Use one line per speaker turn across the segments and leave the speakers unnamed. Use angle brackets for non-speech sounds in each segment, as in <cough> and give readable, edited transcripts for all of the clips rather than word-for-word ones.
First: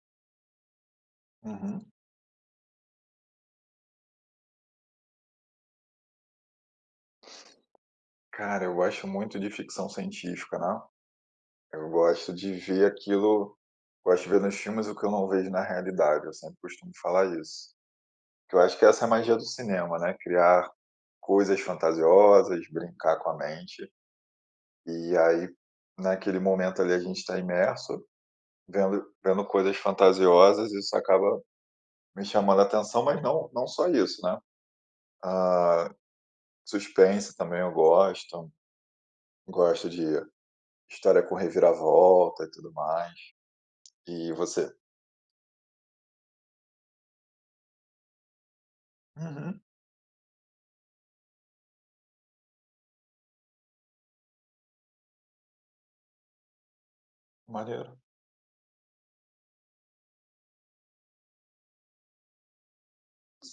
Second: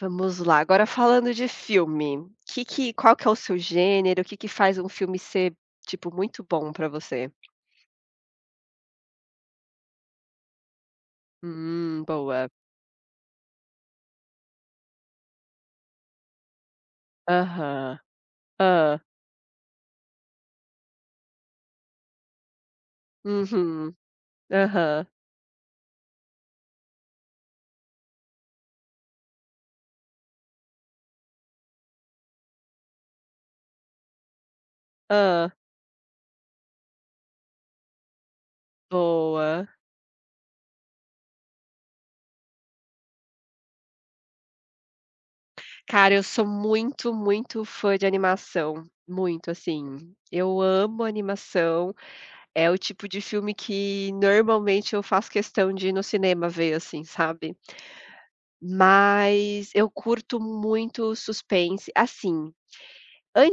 Vamos lá, agora falando de
Uhum.
filme, que qual que é o seu gênero, o que que faz um filme ser, tipo, muito bom pra você?
Cara, eu gosto muito de ficção científica, né? Eu gosto
Boa.
de ver aquilo, gosto de ver nos filmes o que eu não vejo na realidade. Eu sempre costumo falar isso.
Aham.
Que eu acho que
Ah,
essa é a magia do cinema, né? Criar coisas fantasiosas, brincar com a mente.
uhum. Aham.
E aí, naquele momento ali, a gente está imerso, vendo coisas fantasiosas, e isso acaba me chamando a atenção, mas não só isso, né?
Hã.
Ah, suspense também eu gosto.
Boa.
Gosto de História com reviravolta e tudo mais. E você?
Cara, eu sou muito fã de animação, muito,
Uhum,
assim. Eu amo animação, é o tipo de filme que normalmente eu faço questão de ir no cinema ver, assim, sabe.
maneiro.
Mas eu curto muito suspense, assim.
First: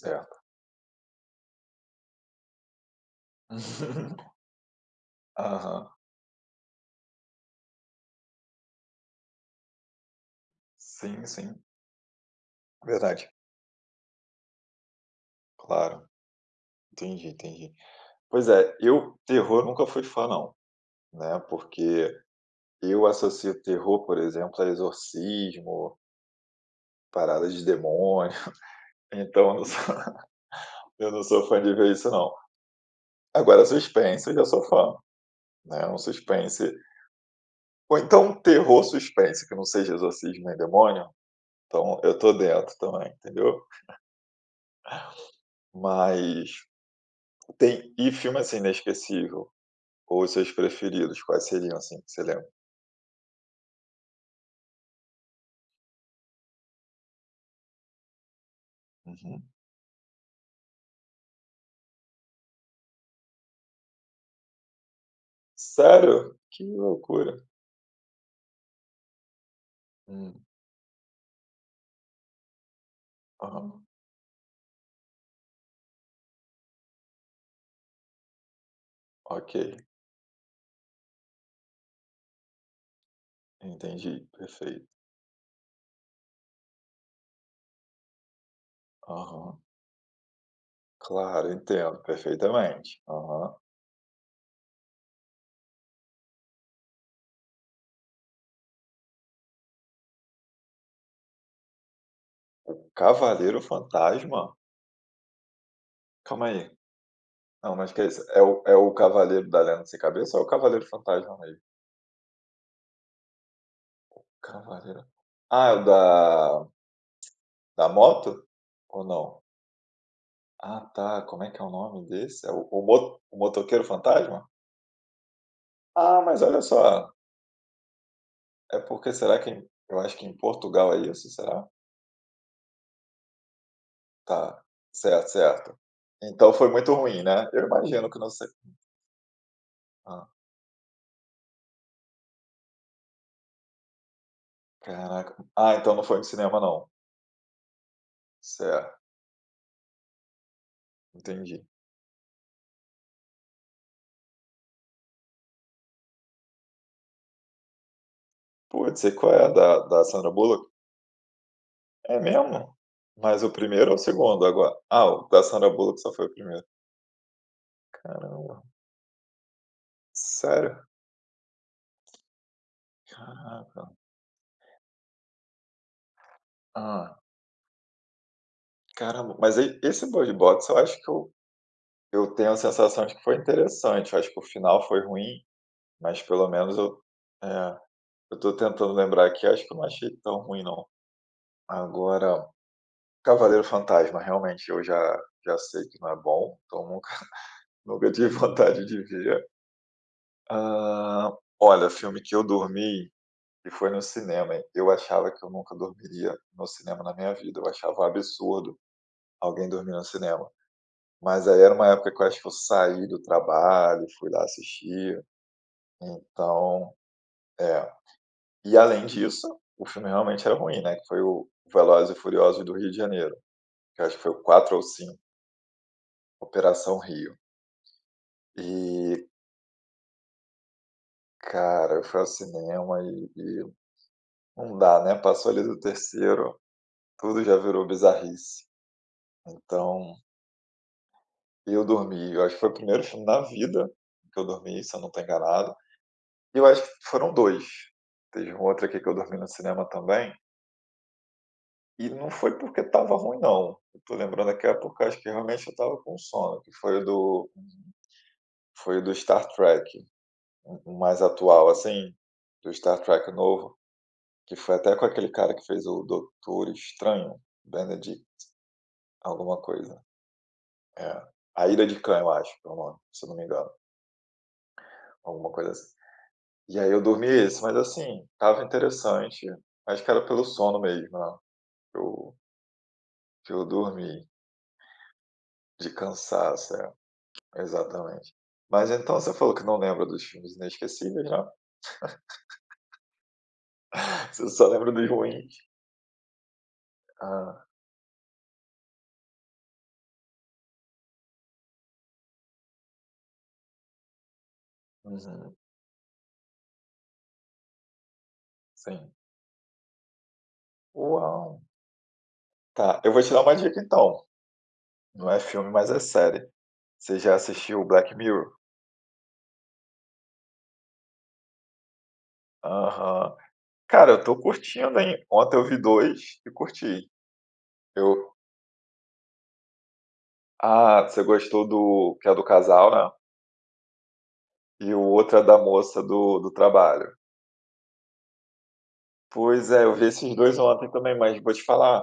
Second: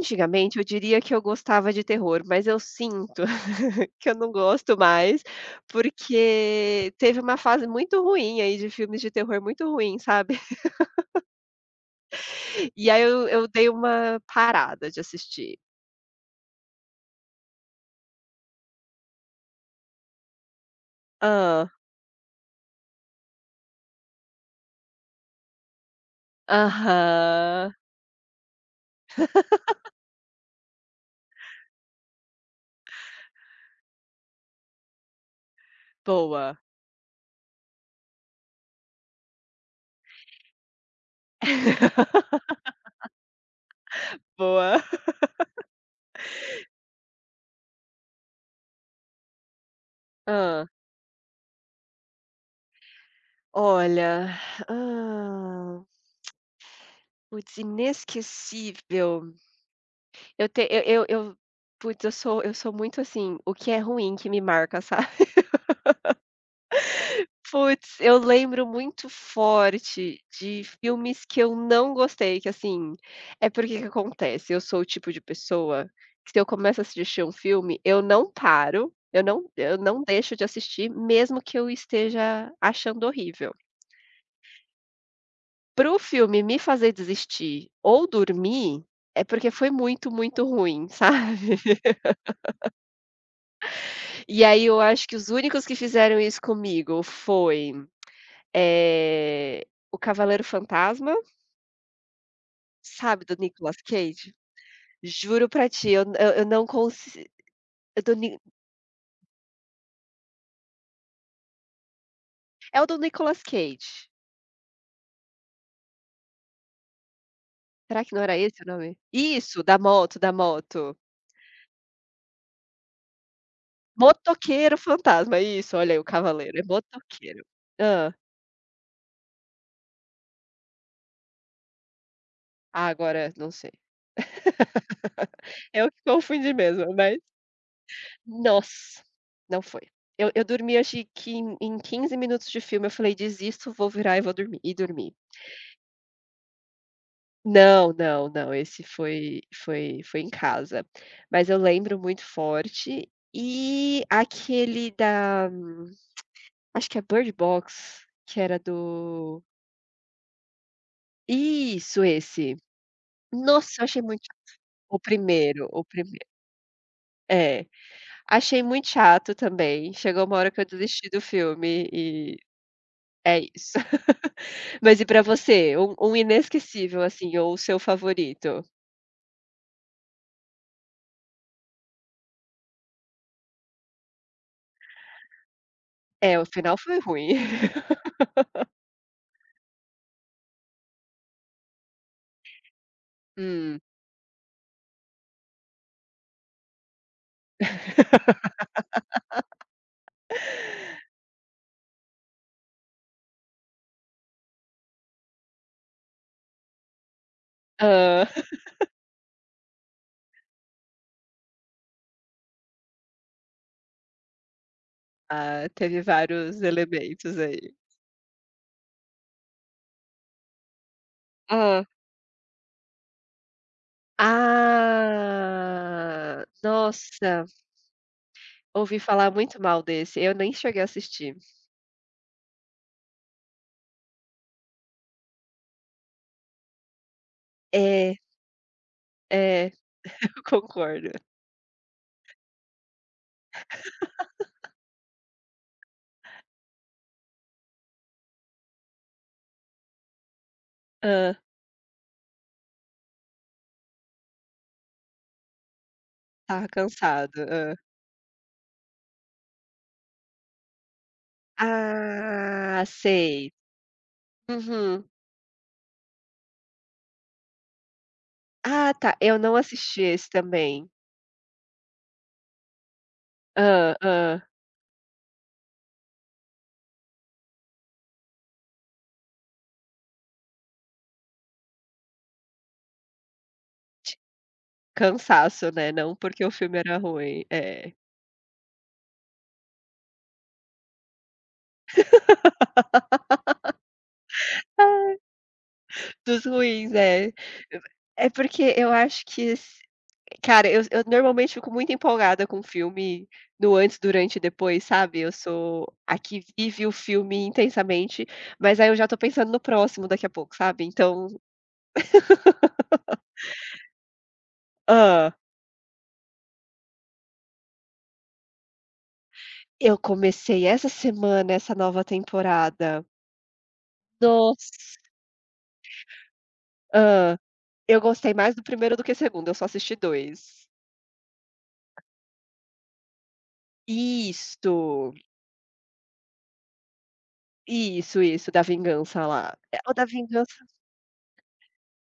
Certo.
eu diria que eu gostava de terror, mas eu sinto <laughs> que eu não
<laughs>
gosto mais,
Aham.
porque teve uma fase muito ruim aí de filmes de terror muito ruim, sabe.
Sim, sim.
<laughs> E aí eu
Verdade.
eu dei uma parada de assistir.
Claro. Entendi, entendi. Pois é, eu terror nunca fui fã não, né,
Ah,
porque eu associo terror, por exemplo, a exorcismo, parada de
aham.
demônio, <laughs> então eu não sou <laughs> eu não sou fã de ver isso não. Agora suspense eu já sou fã, né, um
Boa.
suspense ou então um terror suspense que não seja exorcismo nem demônio. Então eu tô
<laughs>
dentro também, entendeu?
Boa.
Mas tem filme, assim, inesquecível, ou os seus
Ah,
preferidos, quais seriam, assim, que você lembra?
olha, ah, putz, inesquecível.
Uhum.
Eu te eu Putz, eu sou muito assim, o que é ruim que me marca, <laughs> sabe.
Sério? Que loucura.
Putz, eu lembro muito forte
Hum,
de filmes que eu não gostei, que assim, é porque que
aham,
acontece, eu sou o tipo de pessoa que se eu começo a assistir um filme, eu não paro,
ok,
eu não deixo de assistir, mesmo que eu esteja achando horrível.
entendi, perfeito.
Para o filme me fazer desistir ou dormir, é porque
Aham,
foi muito ruim,
claro,
sabe. <laughs>
entendo perfeitamente. Aham.
E aí eu acho que os únicos que fizeram isso comigo foi, eh, O Cavaleiro Fantasma. Sabe, do
Cavaleiro
Nicolas Cage?
Fantasma?
Juro pra ti, eu
Calma
não
aí,
consi
não, mas que é isso? É o Cavaleiro da Lenda Sem Cabeça ou é o Cavaleiro Fantasma mesmo?
é o do Nicolas Cage.
Cavaleiro é o da
Será que não era
moto?
esse o nome?
Ou não?
Isso, da moto, da
Ah,
moto.
tá. Como é que é o nome desse? É o mo o Motoqueiro Fantasma?
Motoqueiro Fantasma, isso, olha aí o
Ah, mas
cavaleiro, é
olha só,
motoqueiro. Hã.
é porque será que eu acho que em Portugal é isso, será?
Ah, agora não sei.
Tá, certo,
<laughs>
certo.
Eu que confundi
Então foi muito
mesmo, mas
ruim, né? Eu imagino que não sei.
nossa, não foi.
Hã,
Eu dormi acho que em 15 minutos de filme, eu falei: "Desisto, vou virar e vou dormir", e dormi.
caraca. Ah, então não foi no cinema não.
Não, não, não, esse
Certo,
foi em casa. Mas eu
entendi.
lembro muito forte. E aquele da, acho que é Bird Box, que era
Putz, sei qual
do,
é, a da Sandra Bullock?
isso,
É
esse.
mesmo? Mas o
Nossa, eu
primeiro ou o
achei muito,
segundo agora?
o
Ah, o da
primeiro,
Sandra
o
Bullock só
primeiro.
foi o primeiro.
É. Achei
Caramba,
muito chato também, chegou uma hora que eu
sério?
desisti do filme e é isso.
Caraca.
<laughs> Mas e pra você, um inesquecível,
Ah.
assim, ou o seu favorito?
Caramba, mas e esse Bird Box eu acho que eu tenho a sensação de que foi interessante, eu acho que o final foi ruim, mas
É, o
pelo
final
menos
foi
eu
ruim.
é,
<laughs>
eu tô tentando lembrar aqui, acho que eu não achei tão ruim não. Agora, Cavaleiro
Hum.
Fantasma, realmente eu já sei que não é bom, então nunca <laughs> nunca tive vontade de ver. Hã, olha, filme que eu dormi e foi no cinema, hein, eu achava que eu nunca dormiria no cinema na minha vida, eu achava um
Hã.
absurdo alguém dormir no cinema. Mas aí era uma época que eu acho que eu saí do trabalho, fui lá assistir,
Ah, teve vários
então
elementos aí.
é. E além disso, o filme realmente era ruim, né, que foi o
Hã.
Velozes e Furiosos do Rio de Janeiro, que eu acho que foi o 4 ou 5
Ah,
Operação Rio.
nossa, ouvi
E,
falar muito mal desse, eu nem cheguei a assistir.
cara, eu fui ao cinema e não dá, né, passou ali do terceiro, tudo já virou
É,
bizarrice.
é,
Então,
<laughs> eu concordo.
eu dormi, eu acho que foi o primeiro filme na vida que eu dormi, se eu não estou enganado. Eu acho que foram dois. Teve um outro aqui que eu dormi no cinema também,
Hã.
e não foi porque estava ruim não, eu tô lembrando aqui é porque acho que realmente eu estava com sono,
Estava
que
cansado. Hã.
foi o do Star Trek, o mais atual, assim, do
Ah,
Star Trek
sei.
novo, que foi até
Uhum.
com aquele cara que fez o Doutor Estranho, Benedict
Ah, tá, eu não
alguma
assisti
coisa.
esse também.
É, A Ira de Khan eu acho que é o nome, se eu não me engano,
Hã, hã.
alguma coisa assim. E aí eu dormi esse, mas assim, estava interessante, acho que era pelo sono mesmo, né, eu que eu dormi,
Cansaço,
de
né, não porque o
cansaço,
filme
é,
era ruim. É.
exatamente. Mas então você falou que não lembra dos filmes inesquecíveis, né, <laughs> você só lembra dos
Ah,
ruins.
dos ruins, é.
Ah,
É porque eu acho que, cara, eu normalmente fico muito empolgada com o filme no antes, durante e depois, sabe. Eu
uhum,
sou a que vive o filme intensamente, mas aí eu já
sim.
tô pensando no próximo daqui a pouco, sabe. Então,
Uau! Tá, eu vou te dar uma dica então, não
ah,
é filme, mas é série. Você já assistiu Black Mirror?
eu comecei essa semana essa nova temporada.
Aham. Cara, eu tô
Nossa!
curtindo, hein. Ontem eu vi 2 e curti.
Ah, eu
Eu
gostei mais do primeiro do que do segundo, eu só assisti dois.
você gostou do que é do casal, né, e o
Isso,
outro é da moça do trabalho.
isso, da vingança lá.
Pois
É,
é,
o
eu
da
vi esses
vingança.
2 ontem também, mas vou te falar,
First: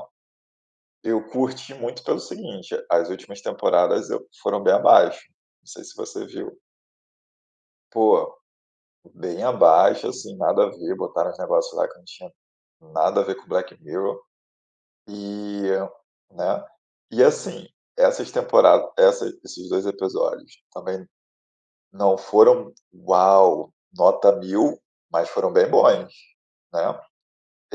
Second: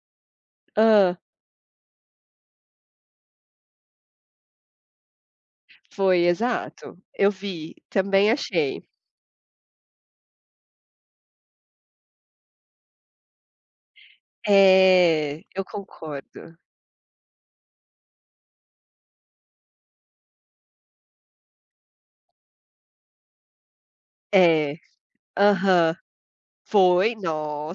Ah,
eu curti muito pelo seguinte, as últimas temporadas eu foram bem abaixo, não sei se
foi,
você viu.
exato. Eu vi, também
Pô,
achei.
bem abaixo, assim, nada a ver, botaram os negócios lá que não tinha nada a ver com Black Mirror,
É, eu
e,
concordo.
né, e assim, essas temporadas, essa esses 2 episódios também não foram "uau, nota
É,
mil", mas foram bem
aham.
bons, né,
Foi,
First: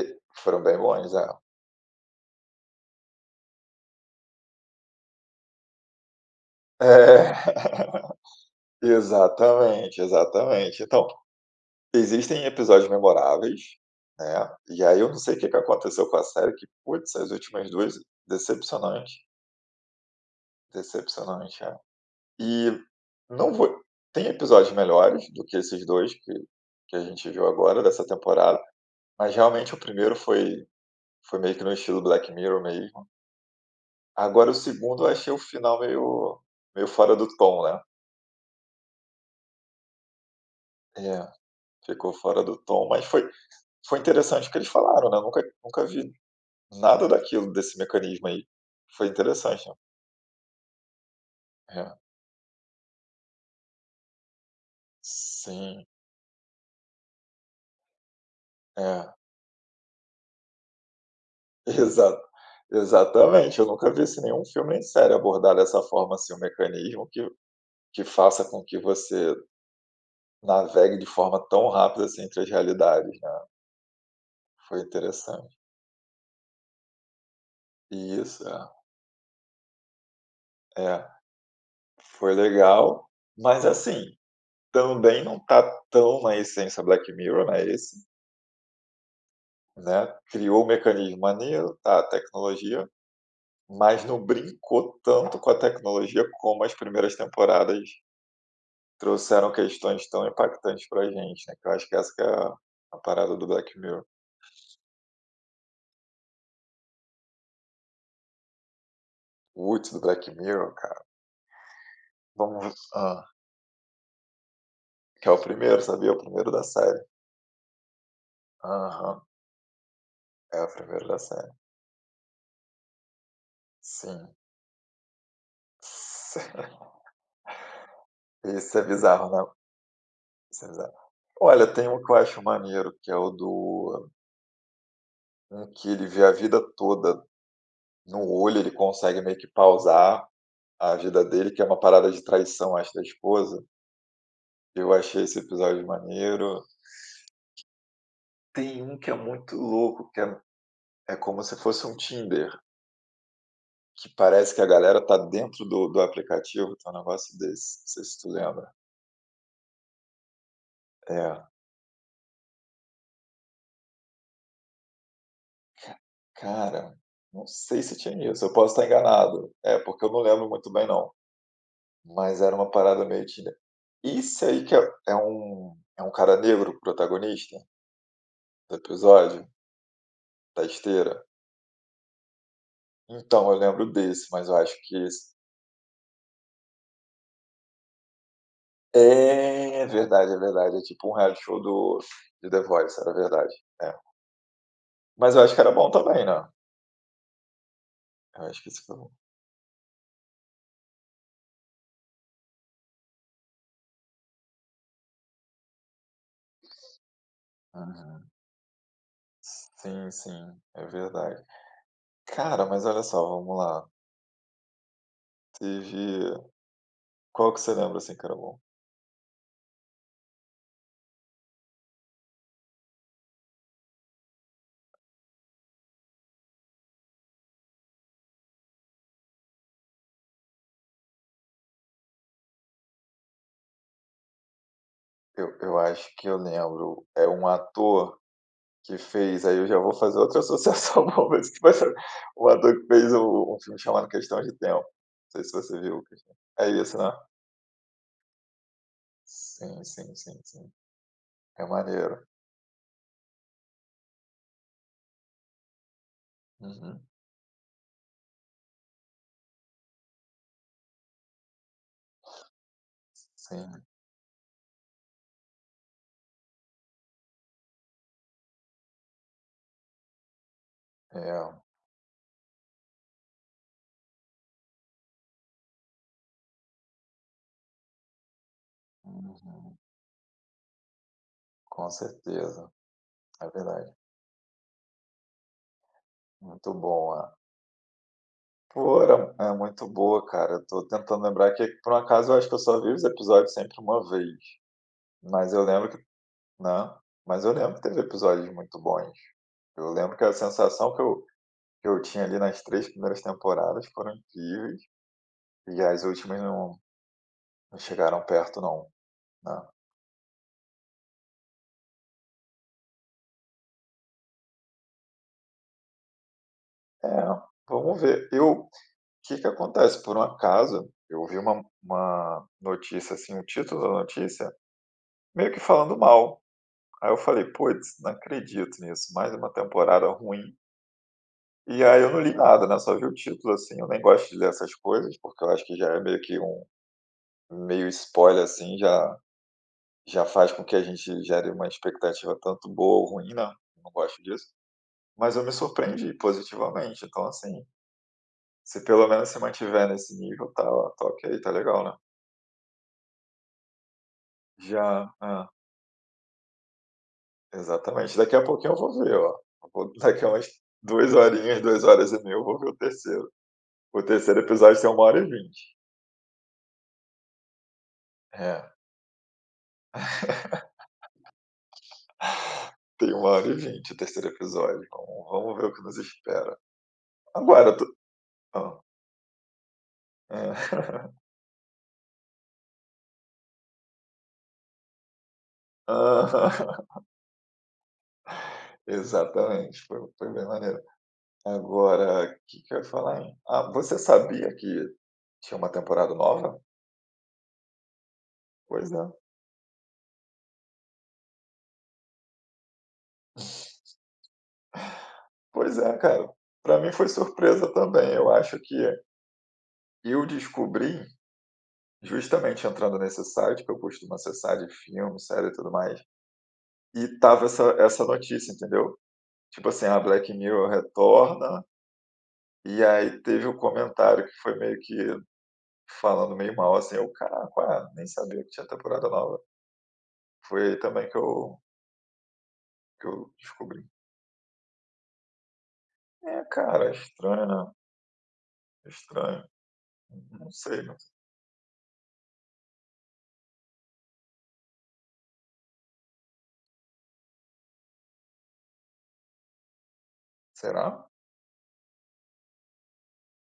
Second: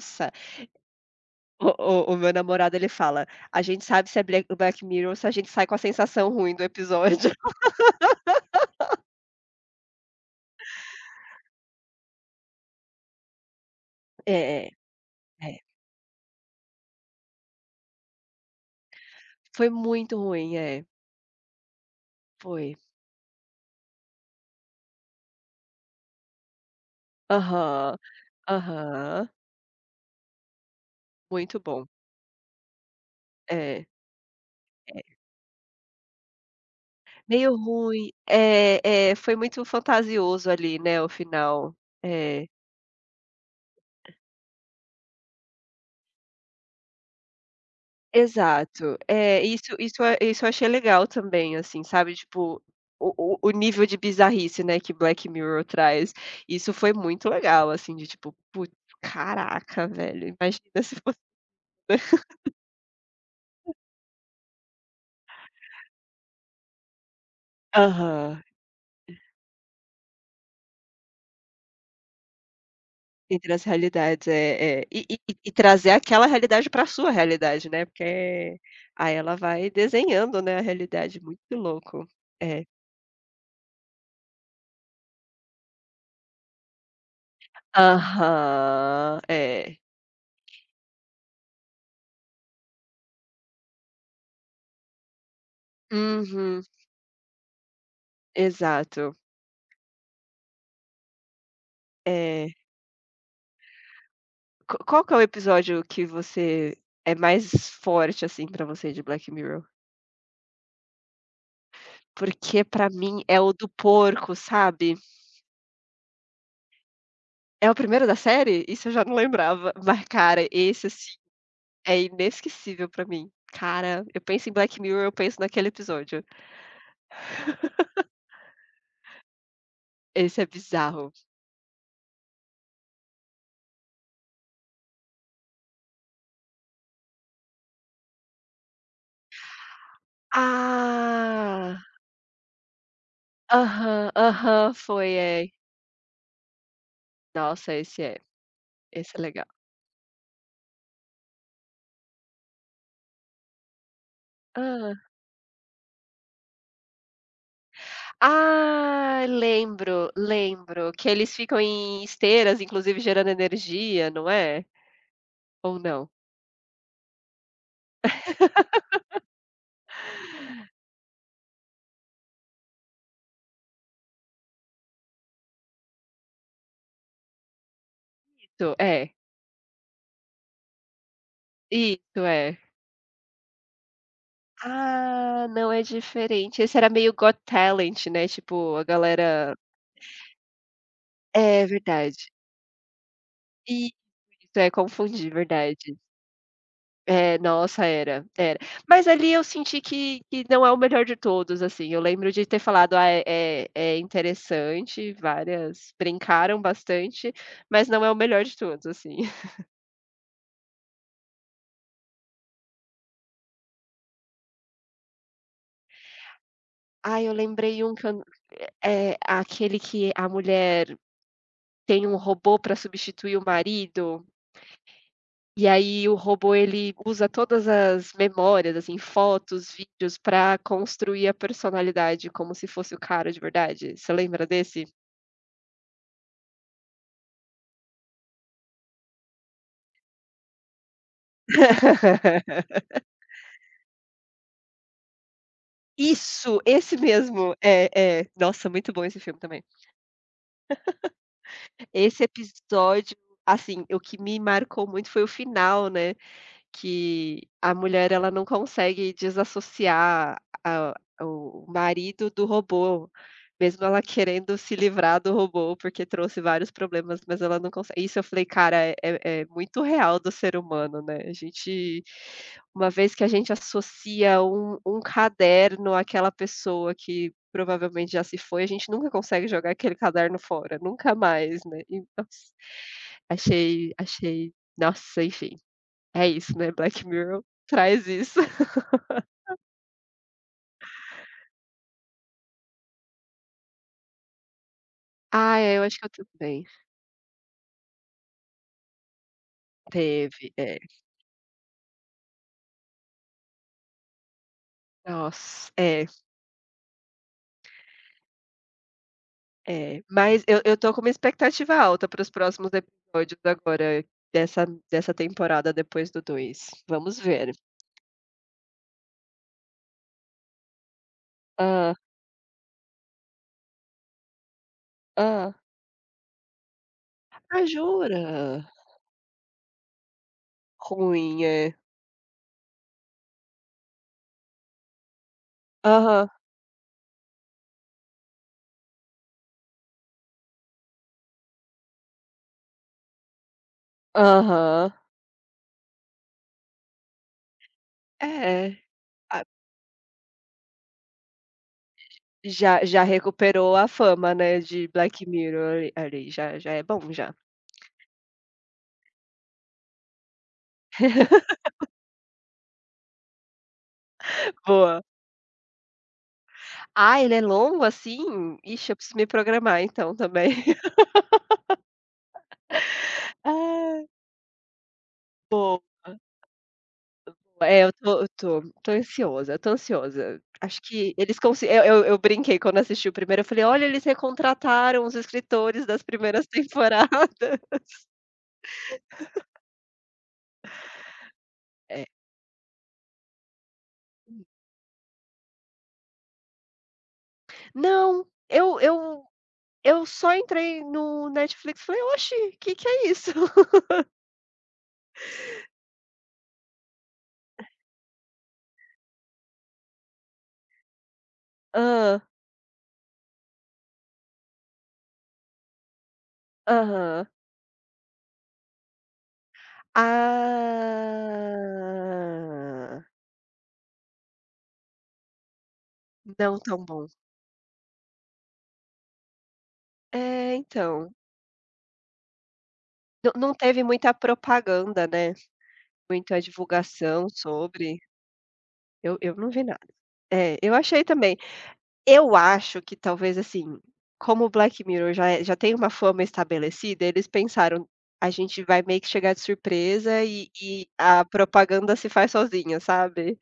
e foram bem bons, é.
O o meu namorado ele fala: "A gente sabe se é Black Mirror se a gente sai com a sensação ruim do
É,
episódio". <laughs>
<laughs> exatamente, exatamente. Então existem episódios memoráveis,
É,
né,
é,
e aí eu não sei o que
é.
que aconteceu com a série que, putz, as últimas 2 decepcionante,
Foi muito ruim, é,
decepcionante, é.
foi.
E não vou, tem episódios melhores do que esses 2 que a gente viu agora
Aham,
dessa temporada,
aham.
mas realmente o primeiro foi meio
Muito
que no
bom.
estilo Black Mirror mesmo.
É,
Agora o segundo
é.
eu achei o final meio fora do
Meio
tom, né.
ruim. É, é, foi muito fantasioso ali, né, o
É,
final.
ficou fora
É.
do tom, mas foi interessante o que eles falaram, né, nunca vi nada daquilo, desse mecanismo aí.
Exato.
Foi
É,
interessante, né.
isso eu achei legal também, assim,
É,
sabe, tipo, o o nível de bizarrice, né, que Black Mirror
sim,
traz, isso foi muito legal, assim, de tipo: "Putz,
é,
caraca, velho, imagina se fosse".
<laughs> exato,
<laughs>
exatamente. Eu nunca vi assim nenhum filme nem série abordar dessa forma, assim, um mecanismo que
Aham.
faça com que você navegue de forma tão rápida, assim, entre as realidades, né.
Entre as realidades, é
Foi
é. E e
interessante.
trazer aquela realidade pra sua realidade, né,
Isso,
porque
é,
aí ela vai desenhando, né, a
é.
realidade, muito louco.
Foi
É.
legal, mas assim, também não tá tão na essência Black Mirror, né, esse,
Aham. É.
né. Criou o mecanismo maneiro, tá, a tecnologia. Mas não brincou tanto com a tecnologia
Uhum.
como as primeiras temporadas
Exato.
trouxeram questões tão impactantes pra gente, né, que eu acho que essa que é
É.
a parada do Black Mirror.
Qu qual que é o episódio que você é mais forte, assim, pra você de Black
O
Mirror?
Woods do Black Mirror, cara,
Porque pra
vamos
mim
hã.
é o do porco, sabe.
Que é o primeiro, sabia? O primeiro da série.
É o primeiro da série? Isso eu já não
Aham,
lembrava, <laughs> mas cara,
é o
esse
primeiro
assim,
da série.
é inesquecível pra mim. Cara, eu
Sim.
penso em Black Mirror, eu penso naquele episódio.
<laughs> Isso é bizarro, né,
Esse é
isso é bizarro.
bizarro.
Olha, tem um que eu acho maneiro, que é o do um que ele vê a vida toda no olho, ele consegue meio que pausar a vida dele, que é
Ah!
uma parada de traição, acho, da esposa.
Aham, aham,
Eu
foi,
achei esse
é.
episódio maneiro.
Nossa,
Tem um que
esse
é
é legal.
muito louco, que é como se fosse um Tinder, que parece que a galera tá dentro do aplicativo, tem um negócio desse, não sei se tu lembra.
Ah, lembro, lembro. Que eles
É.
ficam em esteiras, inclusive gerando energia, não é? Ou
Ca
não?
cara, não sei se tinha isso, eu posso estar enganado. É, porque eu não lembro muito bem não, mas era uma parada meio Tinder. Isso aí que é um cara negro protagonista
Isso,
do
é.
episódio, da esteira?
Isso, é.
Então, eu lembro desse, mas eu acho que esse
Ah, não, é diferente. Esse era meio Got Talent, né, tipo, a galera
é verdade, é verdade, é tipo um reality show
é
do
verdade.
de The Voice, era verdade,
Isso,
é.
isso, é, confundi,
Mas eu acho que era bom
verdade.
também, né.
É, nossa, era,
Eu
era.
acho que isso foi
Mas
bom.
ali eu senti que não é o melhor de todos, assim, eu lembro de ter falado: "Ah, é interessante", várias brincaram bastante, mas não é o
Aham.
melhor de todos, assim. <laughs>
Sim, sim, é verdade. Cara, mas olha só, vamos lá, teve
Ah, eu
qual que você
lembrei um
lembra,
que
assim,
eu
que era bom?
é, aquele que a mulher tem um robô para substituir o marido, e aí o robô ele usa todas as memórias, assim, fotos, vídeos para construir a personalidade como se fosse o cara de verdade. Você lembra desse?
Eu acho que eu lembro, é um ator que fez aí eu já vou fazer outra associação <laughs> boa, mas que vai ser um
<laughs>
ator que fez o um filme chamado Questão de Tempo, não sei se você viu, Questão
Isso,
é
esse
isso né?
mesmo. É, é. Nossa, muito bom esse filme também.
Sim, sim, sim, sim. É
Esse
maneiro.
episódio, assim, o que me marcou muito foi o final, né,
Uhum.
que a mulher ela não consegue desassociar a, o marido do robô,
Sim,
mesmo ela querendo se livrar do robô, porque trouxe vários problemas, mas ela não consegue. Isso eu falei: "Cara, é muito real do ser humano, né". A
é.
gente, uma vez que a gente associa um caderno àquela pessoa que provavelmente já se foi, a gente nunca consegue jogar
Uhum.
aquele caderno fora, nunca mais, né.
Com
E nossa,
certeza, é
achei
verdade.
achei nossa, enfim. É isso, né,
Muito
Black
bom, é.
Mirror traz isso. <laughs>
Pô, era é muito boa, cara. Eu tô tentando lembrar que, por um acaso, eu acho que eu só vi os episódios sempre uma vez. Mas
Ah,
eu
é, eu
lembro
acho
que
que eu também.
né, mas eu lembro que teve episódios muito bons. Eu lembro que a
Teve, é.
sensação que eu tinha ali nas 3 primeiras temporadas foram incríveis,
Nossa,
e as
é,
últimas não chegaram perto não, né.
é. Mas eu tô com uma expectativa alta para os próximos episódios agora, dessa dessa temporada depois do dois.
É,
Vamos ver.
vamos ver. Eu que acontece, por um acaso, eu vi uma
Ah,
uma notícia, assim, o título da notícia, meio
hã.
que falando mal. Aí eu falei:
Ah,
"Puts, não
jura?
acredito nisso, mais uma temporada ruim".
Ruim, é.
E aí eu não li nada, né, só vi o título, assim, eu nem gosto de ler essas coisas, porque eu acho que já é meio
Aham,
que um meio spoiler, assim, já já faz com que a gente gere uma expectativa tanto boa ou ruim, né, não gosto disso.
aham.
Mas eu me surpreendi positivamente, então, assim,
É,
se pelo menos
a
se mantiver nesse nível, tá ok, tá legal, né.
já já recuperou a fama, né, de
Já.
Black Mirror ali, ali, já já é bom já.
Exatamente. Daqui a pouquinho eu vou ver, ó. Eu vou <laughs> daqui a umas 2 horinhas, 2h30 eu vou ver o terceiro. O terceiro
<laughs>
episódio tem
Boa.
1h20.
Ah, ele é longo assim?
É,
Ixi, eu preciso me programar então também. <laughs>
tem 1h20 o
Ah,
terceiro episódio. Então vamos ver o
boa.
que nos espera. Agora
É,
tu
eu tô
hã.
tô ansiosa, eu tô ansiosa. Acho
É.
que eles consi eu brinquei quando assisti o primeiro, eu falei: "Olha, eles recontrataram os escritores
<laughs>
das primeiras <laughs>
Aham. <laughs>
temporadas".
Exatamente, foi bem maneiro.
É.
Agora, o que que eu ia falar, hein? Ah, você sabia que tinha uma temporada nova?
Não, eu
Pois é.
eu eu só entrei no Netflix e falei: "Oxe, que é isso?". <laughs>
Pois é, cara. Pra mim foi surpresa também. Eu acho que eu descobri
Ah,
justamente entrando nesse site, que eu costumo acessar de filme, série e tudo mais, e
aham.
tava essa notícia, entendeu? Tipo assim, a Black Mirror retorna, e
Ah,
aí teve um comentário que foi meio que falando meio
não
mal,
tão
assim,
bom.
eu: "Caraca, ué, nem sabia que tinha temporada nova".
É,
Foi aí também
então.
que eu que
Não
eu
não teve
descobri.
muita propaganda, né, muita
É, cara,
divulgação
estranho, né,
sobre, eu
estranho.
não vi nada.
Não
É, eu
sei,
achei
mas
também. Eu acho que talvez, assim, como o Black Mirror já é já tem uma fama estabelecida, eles pensaram: "A gente vai meio que chegar de surpresa e
será?
a propaganda se faz sozinha", sabe.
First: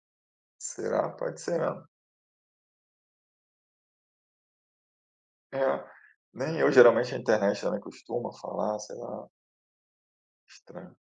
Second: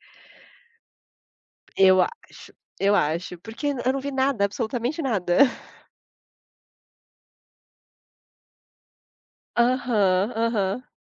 Será? Pode ser, né.
Eu acho, eu acho, porque eu não vi nada, absolutamente nada.
É, nem eu geralmente a internet também costuma falar, sei lá,
Aham, aham.
estranho.